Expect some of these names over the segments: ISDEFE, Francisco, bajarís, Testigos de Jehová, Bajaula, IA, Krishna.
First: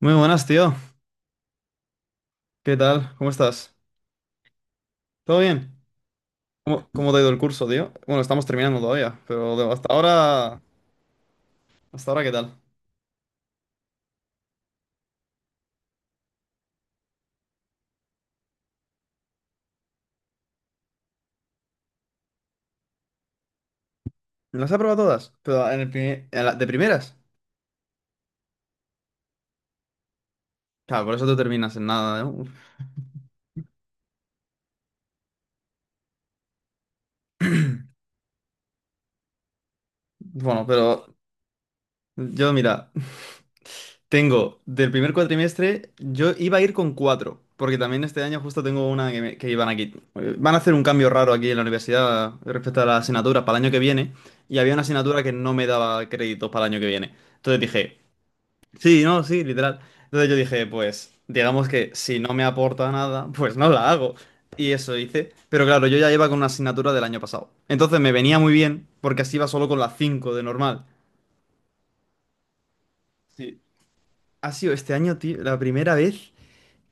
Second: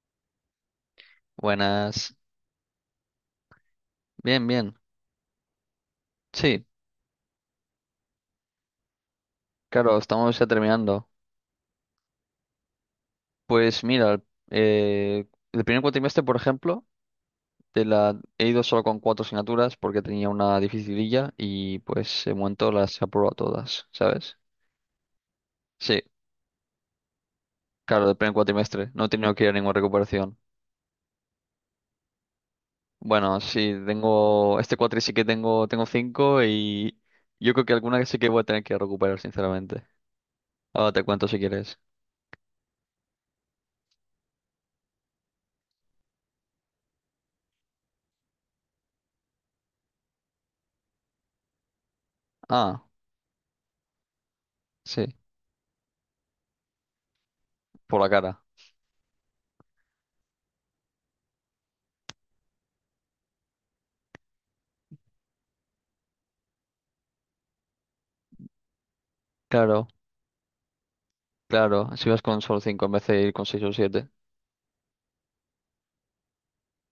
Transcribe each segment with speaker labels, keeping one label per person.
Speaker 1: Muy buenas, tío.
Speaker 2: Buenas.
Speaker 1: ¿Qué tal? ¿Cómo estás?
Speaker 2: Bien, bien.
Speaker 1: ¿Todo bien?
Speaker 2: Sí,
Speaker 1: ¿Cómo te ha ido el curso, tío? Bueno, estamos terminando todavía, pero hasta
Speaker 2: claro, estamos ya
Speaker 1: ahora,
Speaker 2: terminando.
Speaker 1: hasta ahora, ¿qué tal?
Speaker 2: Pues mira, eh, el primer cuatrimestre, por ejemplo, he ido solo con cuatro asignaturas porque tenía una dificililla y pues en momento las he aprobado todas, ¿sabes?
Speaker 1: ¿Las has aprobado todas? Pero en el
Speaker 2: Sí,
Speaker 1: primer- en la- de primeras.
Speaker 2: claro, del primer cuatrimestre. No he tenido que ir a ninguna recuperación.
Speaker 1: Claro, por eso tú terminas en nada, ¿no?
Speaker 2: Bueno, sí, tengo... Este cuatri sí que tengo cinco y yo creo que alguna sí que voy a tener que recuperar, sinceramente.
Speaker 1: Bueno,
Speaker 2: Ahora te
Speaker 1: pero
Speaker 2: cuento si quieres.
Speaker 1: yo, mira, tengo del primer cuatrimestre, yo iba a ir con cuatro, porque también este año justo tengo una que iban aquí. Van a hacer un cambio raro aquí en la universidad, respecto
Speaker 2: Ah,
Speaker 1: a las asignaturas para el año que viene, y había una
Speaker 2: sí,
Speaker 1: asignatura que no me daba créditos para el año que viene. Entonces dije,
Speaker 2: por la cara.
Speaker 1: sí, no, sí, literal. Entonces yo dije, pues, digamos que si no me aporta nada, pues no la hago. Y eso hice. Pero claro, yo ya iba con una asignatura del año pasado. Entonces me venía muy bien, porque así iba solo con
Speaker 2: Claro.
Speaker 1: las 5 de normal.
Speaker 2: Claro, si vas con solo 5, en vez de ir con
Speaker 1: Sí.
Speaker 2: seis o siete.
Speaker 1: Ha sido este año, tío, la primera vez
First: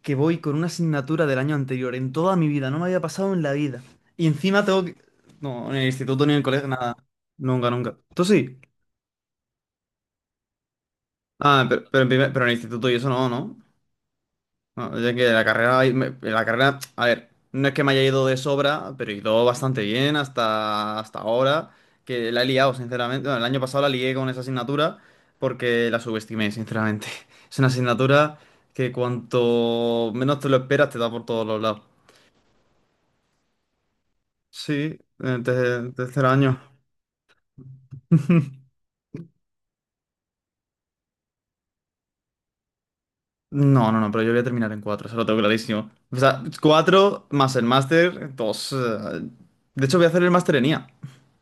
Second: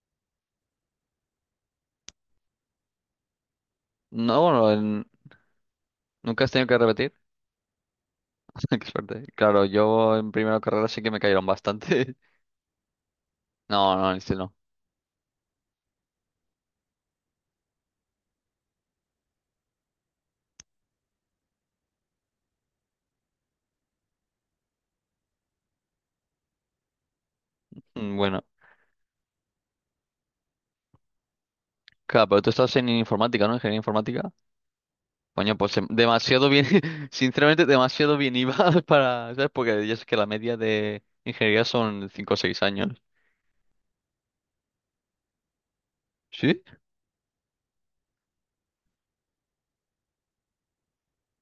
Speaker 1: que voy con una asignatura del año anterior. En toda mi vida, no me había pasado en la vida. Y
Speaker 2: No,
Speaker 1: encima
Speaker 2: bueno,
Speaker 1: tengo que... No, en el instituto ni en el
Speaker 2: nunca has tenido
Speaker 1: colegio,
Speaker 2: que
Speaker 1: nada.
Speaker 2: repetir.
Speaker 1: Nunca, nunca. ¿Tú sí?
Speaker 2: Qué suerte. Claro, yo en primera carrera sí que me cayeron
Speaker 1: Ah,
Speaker 2: bastante.
Speaker 1: pero en el instituto y eso no, ¿no?
Speaker 2: No, no, en este no.
Speaker 1: No, es que la carrera, a ver, no es que me haya ido de sobra, pero he ido bastante bien hasta ahora, que la he liado, sinceramente. Bueno, el año pasado la lié con esa asignatura porque la subestimé, sinceramente. Es una
Speaker 2: Mm.
Speaker 1: asignatura
Speaker 2: Bueno,
Speaker 1: que cuanto menos te lo esperas te da por todos los lados.
Speaker 2: claro, pero tú estás en informática, ¿no? Ingeniería informática.
Speaker 1: Sí, en
Speaker 2: Coño, pues
Speaker 1: tercer
Speaker 2: demasiado bien,
Speaker 1: año.
Speaker 2: sinceramente, demasiado bien ibas para, ¿sabes? Porque ya sé que la media de ingeniería son 5 o 6 años.
Speaker 1: No, no, no, pero yo voy a terminar en cuatro, eso lo tengo clarísimo. O sea,
Speaker 2: ¿Sí?
Speaker 1: cuatro más el máster, dos. De hecho, voy a hacer el máster en IA,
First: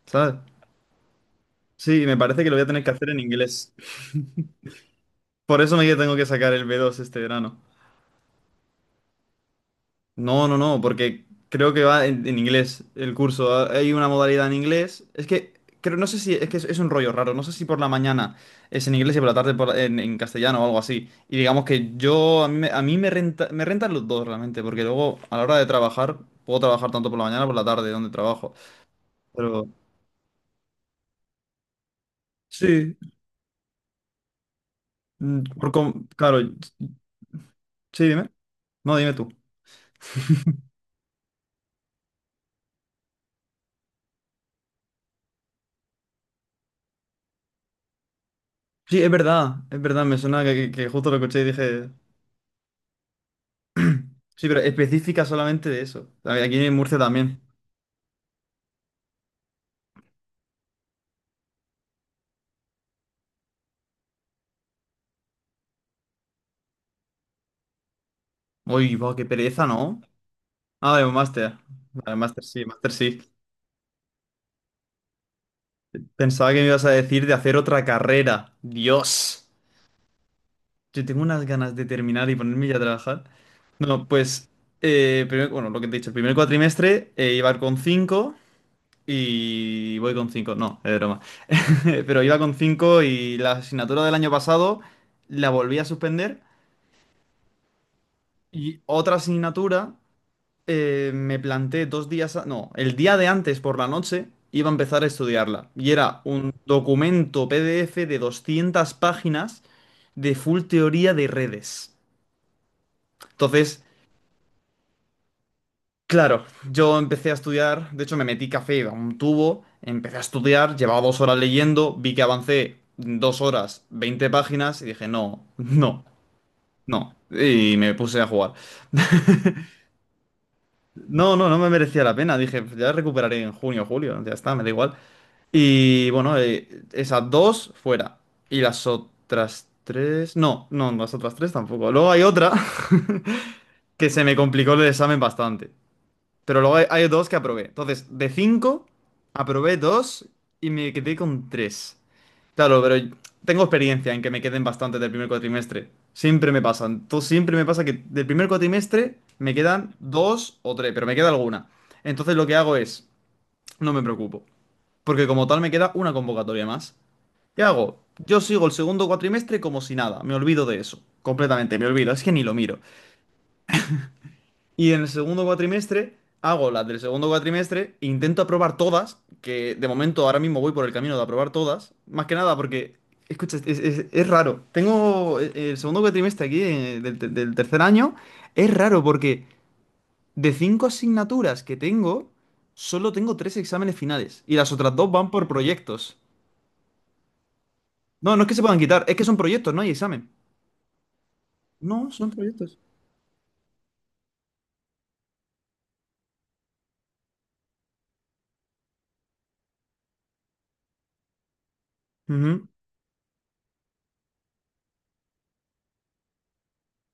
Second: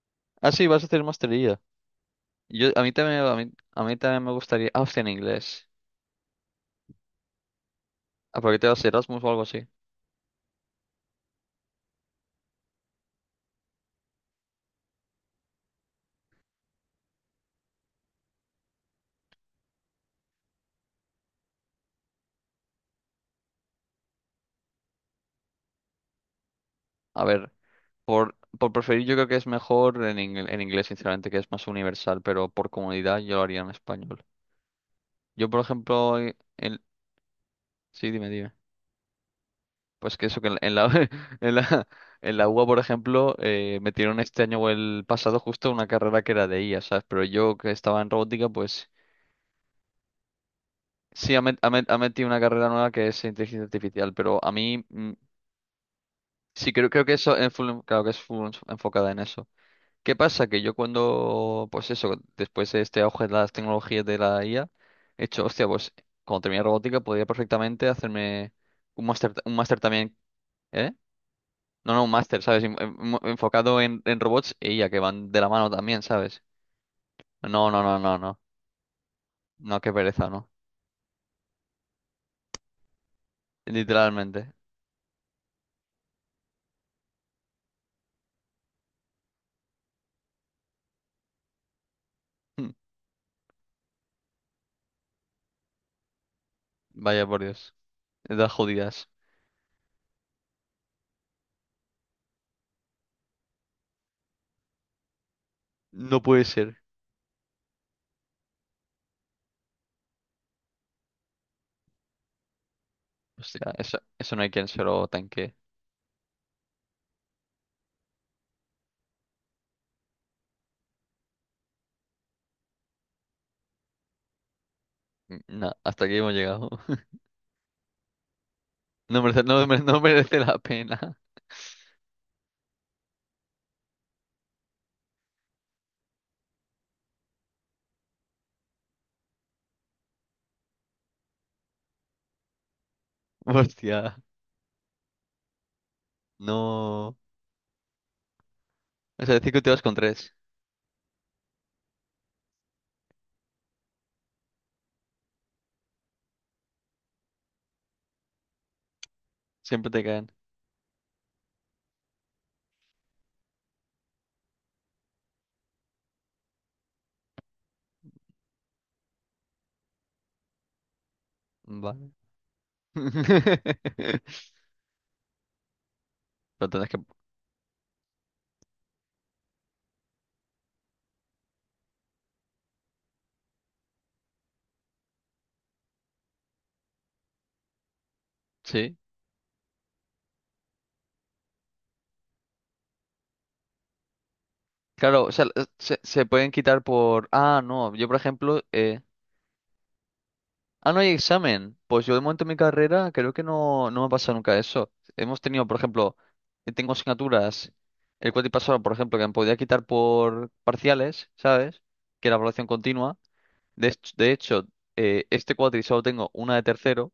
Speaker 1: ¿sabes?
Speaker 2: Ah, sí, vas a hacer maestría.
Speaker 1: Sí, me parece que lo voy a
Speaker 2: Yo, a
Speaker 1: tener que
Speaker 2: mí
Speaker 1: hacer
Speaker 2: también,
Speaker 1: en inglés.
Speaker 2: a mí también me gustaría. Ah, hostia, en
Speaker 1: Por
Speaker 2: inglés.
Speaker 1: eso me que tengo que sacar el B2 este verano.
Speaker 2: ¿A por qué te vas a Erasmus o algo así?
Speaker 1: No, no, no, porque creo que va en inglés el curso. Ah, hay una modalidad en inglés. Es que creo, no sé si es un rollo raro. No sé si por la mañana es en inglés y por la tarde en castellano o algo así. Y digamos que yo a mí me renta, me rentan los dos realmente, porque luego a la hora de trabajar puedo trabajar tanto por la
Speaker 2: A
Speaker 1: mañana
Speaker 2: ver.
Speaker 1: como por la tarde donde
Speaker 2: Por,
Speaker 1: trabajo.
Speaker 2: por preferir, yo creo que es
Speaker 1: Pero
Speaker 2: mejor en inglés, sinceramente, que es más universal, pero por
Speaker 1: sí,
Speaker 2: comodidad yo lo haría en español. Yo, por ejemplo,
Speaker 1: claro, sí,
Speaker 2: Sí, dime,
Speaker 1: dime.
Speaker 2: dime.
Speaker 1: No, dime tú.
Speaker 2: Pues que eso, que en la, en la, en la UA, por ejemplo, metieron este año o el pasado justo una carrera que era de IA, ¿sabes? Pero yo que estaba en robótica, pues
Speaker 1: Sí, es verdad, me suena que justo lo
Speaker 2: sí,
Speaker 1: escuché
Speaker 2: ha,
Speaker 1: y
Speaker 2: met- ha met-
Speaker 1: dije,
Speaker 2: ha metido una carrera nueva que es inteligencia artificial, pero
Speaker 1: sí,
Speaker 2: a
Speaker 1: pero
Speaker 2: mí
Speaker 1: específica solamente de eso. A ver, aquí
Speaker 2: sí
Speaker 1: en
Speaker 2: creo,
Speaker 1: Murcia
Speaker 2: creo que eso
Speaker 1: también.
Speaker 2: es claro que es full enfocada en eso. ¿Qué pasa? Que yo cuando, pues eso, después de este auge de las tecnologías de la IA, he hecho, hostia, pues cuando terminé robótica podría perfectamente hacerme
Speaker 1: Uy, va, qué
Speaker 2: un
Speaker 1: pereza,
Speaker 2: máster
Speaker 1: ¿no?
Speaker 2: también, ¿eh?
Speaker 1: Ah, de un máster.
Speaker 2: No, no, un
Speaker 1: Vale, máster
Speaker 2: máster, ¿sabes?
Speaker 1: sí, máster sí.
Speaker 2: Enfocado en robots e IA, que van de la mano también, ¿sabes?
Speaker 1: Pensaba que me ibas a decir de hacer
Speaker 2: No, no,
Speaker 1: otra
Speaker 2: no, no, no.
Speaker 1: carrera. Dios.
Speaker 2: No, qué pereza, no.
Speaker 1: Yo tengo unas ganas de terminar y ponerme ya a trabajar. No, pues,
Speaker 2: Literalmente.
Speaker 1: bueno, lo que te he dicho, el primer cuatrimestre, iba con 5 y voy con 5. No, es broma. Pero iba con
Speaker 2: Hmm.
Speaker 1: cinco y la asignatura del año pasado la volví a suspender.
Speaker 2: Vaya por Dios. Edad
Speaker 1: Y
Speaker 2: jodidas.
Speaker 1: otra asignatura, me planté dos días, no, el día de antes por la noche iba a empezar a estudiarla. Y
Speaker 2: No
Speaker 1: era
Speaker 2: puede
Speaker 1: un
Speaker 2: ser.
Speaker 1: documento PDF de 200 páginas de full teoría de redes.
Speaker 2: Hostia,
Speaker 1: Entonces,
Speaker 2: eso no hay quien se lo tanque.
Speaker 1: claro, yo empecé a estudiar, de hecho me metí café a un tubo, empecé a estudiar, llevaba 2 horas leyendo, vi que avancé 2 horas, 20 páginas y dije, no,
Speaker 2: No,
Speaker 1: no,
Speaker 2: hasta aquí hemos llegado.
Speaker 1: no. Y me puse a jugar.
Speaker 2: No merece la pena.
Speaker 1: No, no, no me merecía la pena. Dije, ya recuperaré en junio o julio, ya está, me da igual. Y bueno, esas dos fuera. Y las otras tres. No, no, las otras tres tampoco. Luego hay otra que
Speaker 2: Hostia,
Speaker 1: se me complicó el examen bastante. Pero luego hay
Speaker 2: no.
Speaker 1: dos que aprobé. Entonces, de cinco,
Speaker 2: O sea, decir que te
Speaker 1: aprobé
Speaker 2: vas con
Speaker 1: dos
Speaker 2: tres.
Speaker 1: y me quedé con tres. Claro, pero tengo experiencia en que me queden bastantes del primer cuatrimestre. Siempre me pasan. Siempre me pasa que del primer cuatrimestre me
Speaker 2: Siempre
Speaker 1: quedan
Speaker 2: te caen.
Speaker 1: dos o tres, pero me queda alguna. Entonces lo que hago es, no me preocupo, porque como tal me queda una convocatoria más. ¿Qué hago? Yo sigo el segundo cuatrimestre como si nada, me olvido de eso, completamente, me
Speaker 2: Vale.
Speaker 1: olvido, es que ni lo miro.
Speaker 2: Pero
Speaker 1: Y en el segundo cuatrimestre hago las
Speaker 2: tendrás que.
Speaker 1: del segundo cuatrimestre, e intento aprobar todas, que de momento ahora mismo voy por el camino de aprobar todas, más que nada porque, escucha, es raro. Tengo el segundo cuatrimestre aquí, del tercer año, es
Speaker 2: Sí.
Speaker 1: raro porque de cinco asignaturas que tengo, solo tengo tres exámenes finales y las otras dos
Speaker 2: Claro,
Speaker 1: van
Speaker 2: o sea,
Speaker 1: por
Speaker 2: se,
Speaker 1: proyectos.
Speaker 2: se pueden quitar por. Ah, no. Yo, por
Speaker 1: No, no es que se
Speaker 2: ejemplo.
Speaker 1: puedan quitar, es que son proyectos, no hay examen.
Speaker 2: Ah, no hay examen. Pues
Speaker 1: No,
Speaker 2: yo, de
Speaker 1: son
Speaker 2: momento, en mi
Speaker 1: proyectos.
Speaker 2: carrera, creo que no, no me ha pasado nunca eso. Hemos tenido, por ejemplo, tengo asignaturas. El cuatrimestre pasado, por ejemplo, que me podía quitar por parciales, ¿sabes? Que era evaluación
Speaker 1: Ujú.
Speaker 2: continua. De hecho, este cuatri solo tengo una de tercero,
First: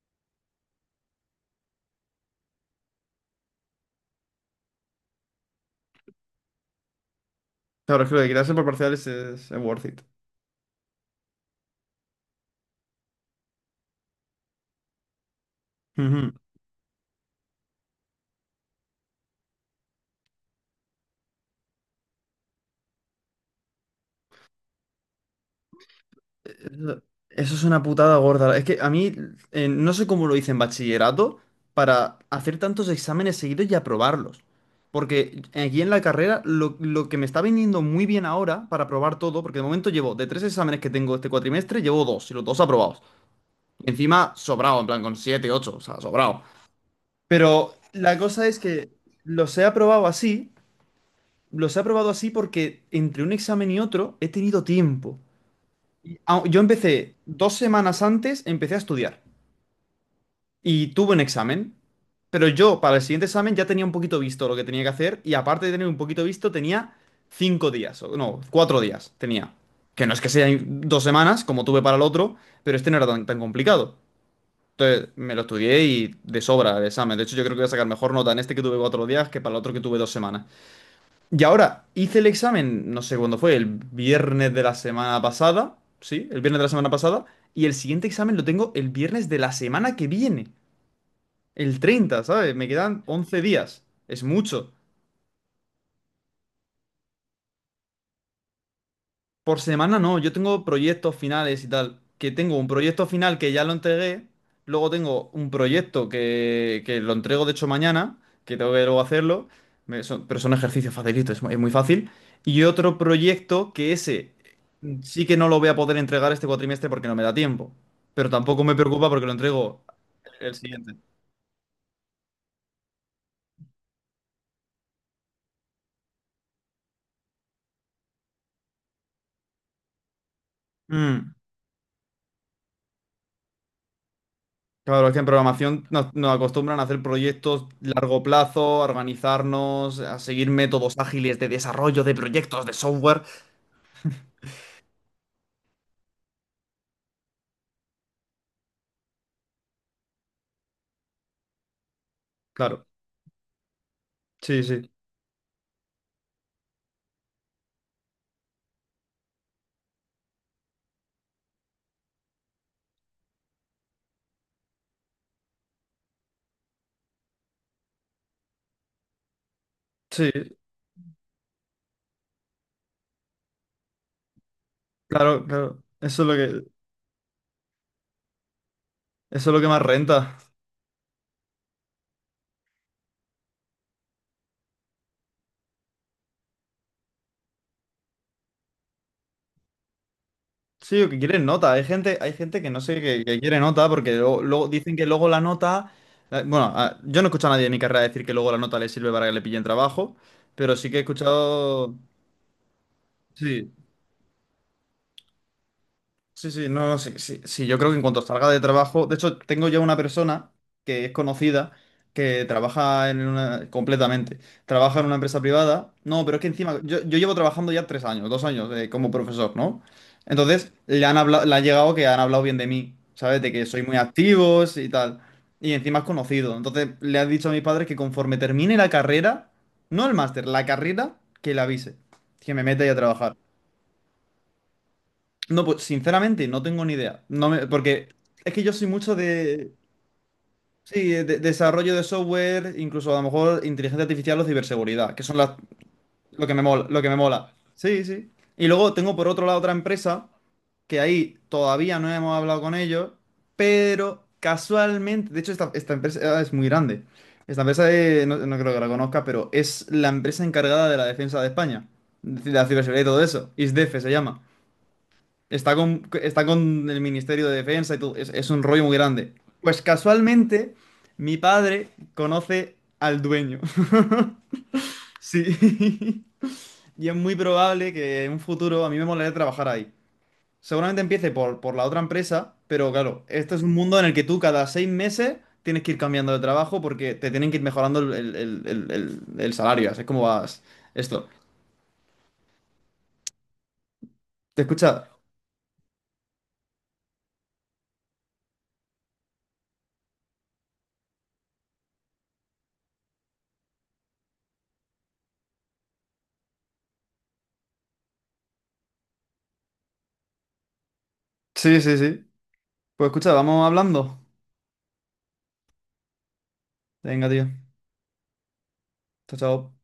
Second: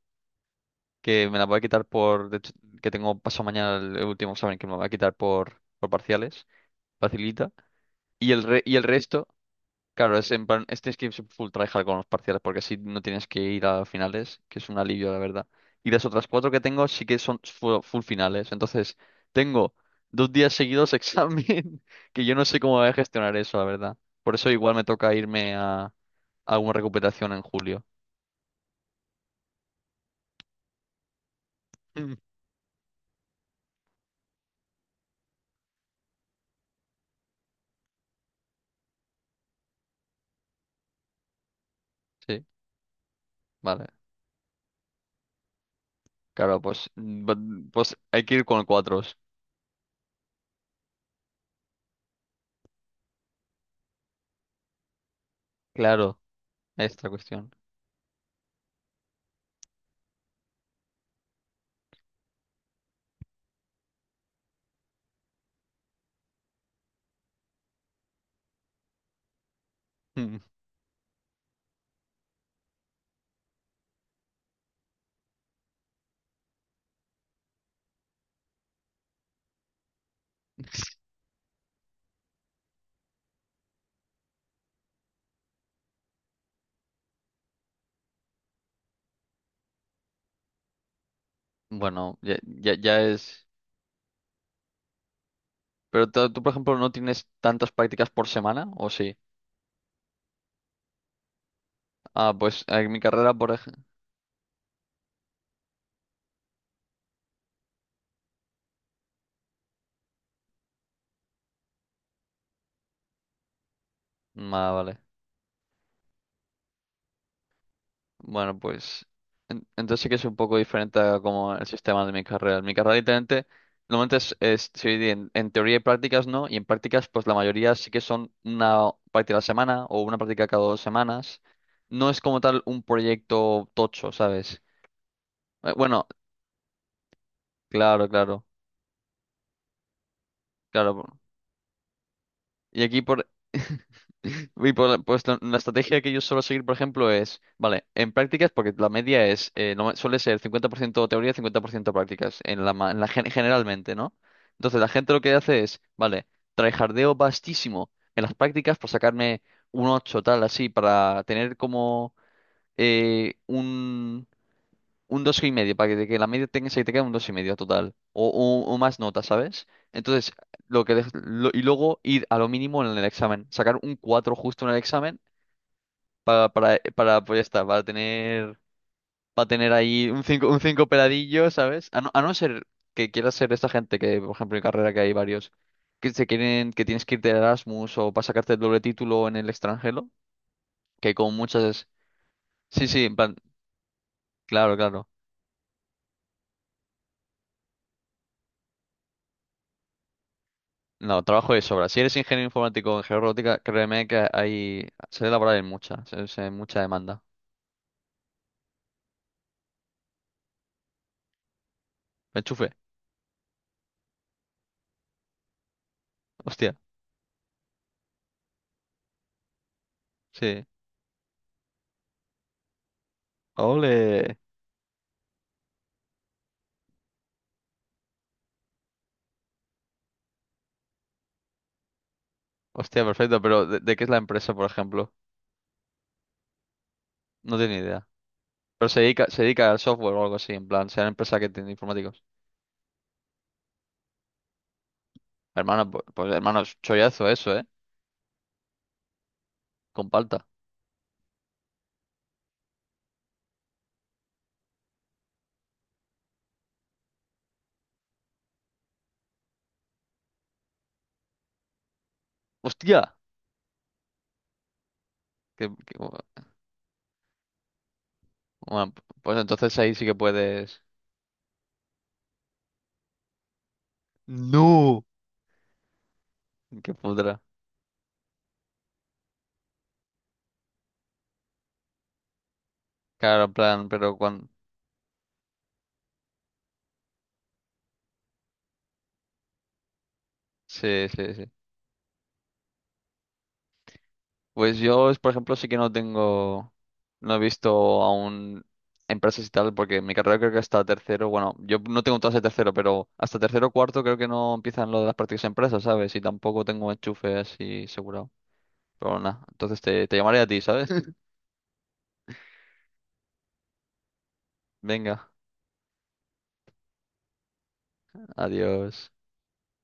Speaker 2: que me la voy a quitar por, de hecho, que tengo paso mañana el último examen que me lo voy a quitar por parciales, facilita.
Speaker 1: Claro, es que lo de
Speaker 2: Y el,
Speaker 1: quitarse
Speaker 2: re-
Speaker 1: por
Speaker 2: y el
Speaker 1: parciales
Speaker 2: resto,
Speaker 1: es worth it.
Speaker 2: claro, es en plan, es tienes que ir full tryhard con los parciales, porque así no tienes que ir a finales, que es un alivio, la verdad. Y las otras
Speaker 1: Ujú.
Speaker 2: cuatro que tengo sí que son full, finales. Entonces, tengo 2 días seguidos examen, que yo no sé cómo voy a gestionar eso, la verdad. Por eso igual me toca irme a una
Speaker 1: Eso
Speaker 2: recuperación en
Speaker 1: Eso es una
Speaker 2: julio.
Speaker 1: putada gorda. Es que a mí, no sé cómo lo hice en bachillerato para hacer tantos exámenes seguidos y aprobarlos. Porque aquí en la carrera lo que me está viniendo muy bien ahora para aprobar todo, porque de momento llevo de tres exámenes que tengo este cuatrimestre, llevo dos y los
Speaker 2: Sí,
Speaker 1: dos aprobados.
Speaker 2: vale.
Speaker 1: Y encima sobrado, en plan con siete, ocho, o sea, sobrado.
Speaker 2: Claro, pues, bu-
Speaker 1: Pero
Speaker 2: pues
Speaker 1: la
Speaker 2: hay que ir
Speaker 1: cosa es
Speaker 2: con
Speaker 1: que
Speaker 2: cuatros.
Speaker 1: los he aprobado así, los he aprobado así porque entre un examen y otro he tenido tiempo.
Speaker 2: Claro,
Speaker 1: Y, yo
Speaker 2: esta
Speaker 1: empecé
Speaker 2: cuestión.
Speaker 1: dos semanas antes, empecé a estudiar y tuve un examen, pero yo para el siguiente examen ya tenía un poquito visto lo que tenía que hacer y aparte de tener un poquito visto tenía 5 días, o no, 4 días tenía. Que no es que
Speaker 2: Mm.
Speaker 1: sean 2 semanas como tuve para el otro, pero este no era tan, tan complicado. Entonces me lo estudié y de sobra el examen. De hecho yo creo que voy a sacar mejor nota en este que tuve 4 días que para el otro que tuve 2 semanas. Y ahora, hice el examen, no sé cuándo fue, el viernes de la semana pasada, sí, el viernes de la semana pasada, y el siguiente examen lo tengo el viernes de la semana que viene, el
Speaker 2: Bueno,
Speaker 1: 30,
Speaker 2: ya,
Speaker 1: ¿sabes? Me
Speaker 2: ya,
Speaker 1: quedan
Speaker 2: ya
Speaker 1: 11
Speaker 2: es.
Speaker 1: días, es mucho.
Speaker 2: Pero tú, por ejemplo, no tienes tantas prácticas por semana, ¿o sí?
Speaker 1: Por semana no, yo tengo proyectos finales y tal. Que
Speaker 2: Ah,
Speaker 1: tengo
Speaker 2: pues
Speaker 1: un
Speaker 2: en mi
Speaker 1: proyecto
Speaker 2: carrera,
Speaker 1: final que
Speaker 2: por
Speaker 1: ya lo
Speaker 2: ejemplo.
Speaker 1: entregué. Luego tengo un proyecto que lo entrego, de hecho, mañana, que tengo que luego hacerlo. Pero son ejercicios facilitos, es muy fácil. Y otro proyecto que ese
Speaker 2: Ah, vale.
Speaker 1: sí que no lo voy a poder entregar este cuatrimestre porque no me da tiempo. Pero
Speaker 2: Bueno,
Speaker 1: tampoco me
Speaker 2: pues,
Speaker 1: preocupa porque lo
Speaker 2: en-
Speaker 1: entrego
Speaker 2: entonces sí que es un
Speaker 1: el
Speaker 2: poco
Speaker 1: siguiente.
Speaker 2: diferente a como el sistema de mi carrera. En mi carrera, literalmente, normalmente se divide en teoría y prácticas, ¿no? Y en prácticas, pues la mayoría sí que son una práctica a la semana o una práctica cada dos
Speaker 1: Mm.
Speaker 2: semanas. No es como tal un proyecto tocho, ¿sabes?
Speaker 1: Claro, es que en programación
Speaker 2: Bueno,
Speaker 1: nos acostumbran a hacer proyectos
Speaker 2: claro,
Speaker 1: largo
Speaker 2: claro,
Speaker 1: plazo, a organizarnos, a seguir métodos
Speaker 2: claro.
Speaker 1: ágiles de desarrollo de proyectos de
Speaker 2: Y aquí
Speaker 1: software.
Speaker 2: pues la estrategia que yo suelo seguir, por ejemplo, es, vale, en prácticas, porque la media es, suele ser 50% teoría, 50% prácticas, en la,
Speaker 1: Claro,
Speaker 2: ma- en la gen- generalmente, ¿no?
Speaker 1: sí,
Speaker 2: Entonces la
Speaker 1: sí,
Speaker 2: gente lo que hace es, vale, tryhardeo vastísimo en las prácticas por sacarme un 8 tal, así, para tener como eh, un dos y medio, para que la media tenga, se te quede un dos y medio total, o más notas, ¿sabes?
Speaker 1: sí,
Speaker 2: Entonces, lo que dej- lo- y luego ir a lo mínimo en el examen, sacar un 4 justo en el examen
Speaker 1: claro, claro. Eso es
Speaker 2: para,
Speaker 1: lo que,
Speaker 2: para, para pues ya está, para tener, para
Speaker 1: eso es lo que
Speaker 2: tener
Speaker 1: más
Speaker 2: ahí un
Speaker 1: renta.
Speaker 2: cinco un cinco peladillo, ¿sabes? A no ser que quieras ser esta gente que, por ejemplo, en carrera que hay varios que se quieren, que tienes que ir de Erasmus o para sacarte el doble título en el extranjero,
Speaker 1: Sí, o
Speaker 2: que
Speaker 1: que
Speaker 2: con
Speaker 1: quieren nota. Hay
Speaker 2: muchas...
Speaker 1: gente, hay gente que no
Speaker 2: Sí,
Speaker 1: sé
Speaker 2: sí, en plan,
Speaker 1: que quiere nota porque luego
Speaker 2: claro,
Speaker 1: dicen que
Speaker 2: claro.
Speaker 1: luego la nota. Bueno, yo no he escuchado a nadie de mi carrera decir que luego la nota le sirve para que le pillen trabajo, pero sí que he
Speaker 2: No, trabajo de sobra.
Speaker 1: escuchado.
Speaker 2: Si eres ingeniero informático en georótica,
Speaker 1: Sí.
Speaker 2: créeme que hay... Se ve laboral en mucha,
Speaker 1: Sí, sí,
Speaker 2: mucha
Speaker 1: no, no, sí,
Speaker 2: demanda.
Speaker 1: sí, sí, yo creo que en cuanto salga de trabajo, de hecho, tengo ya una persona que es conocida que
Speaker 2: Enchufe,
Speaker 1: trabaja en una, completamente, trabaja en una empresa privada, no, pero es que
Speaker 2: hostia,
Speaker 1: encima, yo llevo trabajando ya 3 años, dos años, como profesor, ¿no?
Speaker 2: sí.
Speaker 1: Entonces, le han hablado, le ha llegado que han hablado bien de mí, ¿sabes? De que soy muy
Speaker 2: Ole.
Speaker 1: activo sí, y tal, y encima es conocido, entonces le ha dicho a mis padres que conforme termine la carrera, no el máster, la carrera, que le avise, que me meta ahí a
Speaker 2: Hostia,
Speaker 1: trabajar.
Speaker 2: perfecto, pero ¿de qué es la empresa, por ejemplo?
Speaker 1: No, pues sinceramente no tengo ni idea. No
Speaker 2: No
Speaker 1: me,
Speaker 2: tengo ni idea.
Speaker 1: porque es que yo soy
Speaker 2: Pero se
Speaker 1: mucho
Speaker 2: dedica, se dedica
Speaker 1: de,
Speaker 2: al software o algo así, en plan, sea
Speaker 1: sí,
Speaker 2: una
Speaker 1: de
Speaker 2: empresa que tiene
Speaker 1: desarrollo de
Speaker 2: informáticos.
Speaker 1: software, incluso a lo mejor inteligencia artificial o ciberseguridad, que son las,
Speaker 2: Hermano, pues,
Speaker 1: lo que
Speaker 2: hermano,
Speaker 1: me
Speaker 2: es
Speaker 1: mola, lo que me
Speaker 2: chollazo
Speaker 1: mola.
Speaker 2: eso, ¿eh?
Speaker 1: Sí, sí. Y luego tengo por otro lado otra
Speaker 2: Con
Speaker 1: empresa
Speaker 2: palta.
Speaker 1: que ahí todavía no hemos hablado con ellos, pero casualmente, de hecho esta empresa, es muy grande. Esta empresa, no, no creo que la conozca, pero es la empresa encargada de la defensa de España, de la
Speaker 2: ¡Hostia!
Speaker 1: ciberseguridad y todo eso. ISDEFE se llama.
Speaker 2: Que-
Speaker 1: Está
Speaker 2: que-
Speaker 1: con, está con el Ministerio de Defensa y todo. Es un rollo
Speaker 2: bueno,
Speaker 1: muy grande.
Speaker 2: pues entonces
Speaker 1: Pues
Speaker 2: ahí sí que
Speaker 1: casualmente,
Speaker 2: puedes...
Speaker 1: mi padre conoce al dueño.
Speaker 2: ¡No!
Speaker 1: Sí.
Speaker 2: ¡Qué
Speaker 1: Y es muy
Speaker 2: pudra!
Speaker 1: probable que en un futuro a mí me molaría trabajar ahí. Seguramente empiece por la otra empresa, pero claro,
Speaker 2: Claro, en
Speaker 1: esto es un
Speaker 2: plan,
Speaker 1: mundo en el
Speaker 2: pero
Speaker 1: que tú
Speaker 2: cuando...
Speaker 1: cada 6 meses tienes que ir cambiando de trabajo porque te tienen que ir mejorando el salario. Así es como vas
Speaker 2: Sí,
Speaker 1: esto.
Speaker 2: sí, sí.
Speaker 1: ¿Te
Speaker 2: Pues
Speaker 1: escucha?
Speaker 2: yo, por ejemplo, sí que no tengo, no he visto aún empresas y tal, porque mi carrera creo que hasta tercero, bueno, yo no tengo todas de tercero, pero hasta tercero o cuarto creo que no empiezan lo de las prácticas de empresas, ¿sabes? Y tampoco tengo enchufe así asegurado. Pero nada, entonces te llamaré a ti, ¿sabes?
Speaker 1: Sí, sí, sí. Pues escucha, vamos hablando.
Speaker 2: Venga,
Speaker 1: Venga, tío.
Speaker 2: adiós.
Speaker 1: Chao, chao.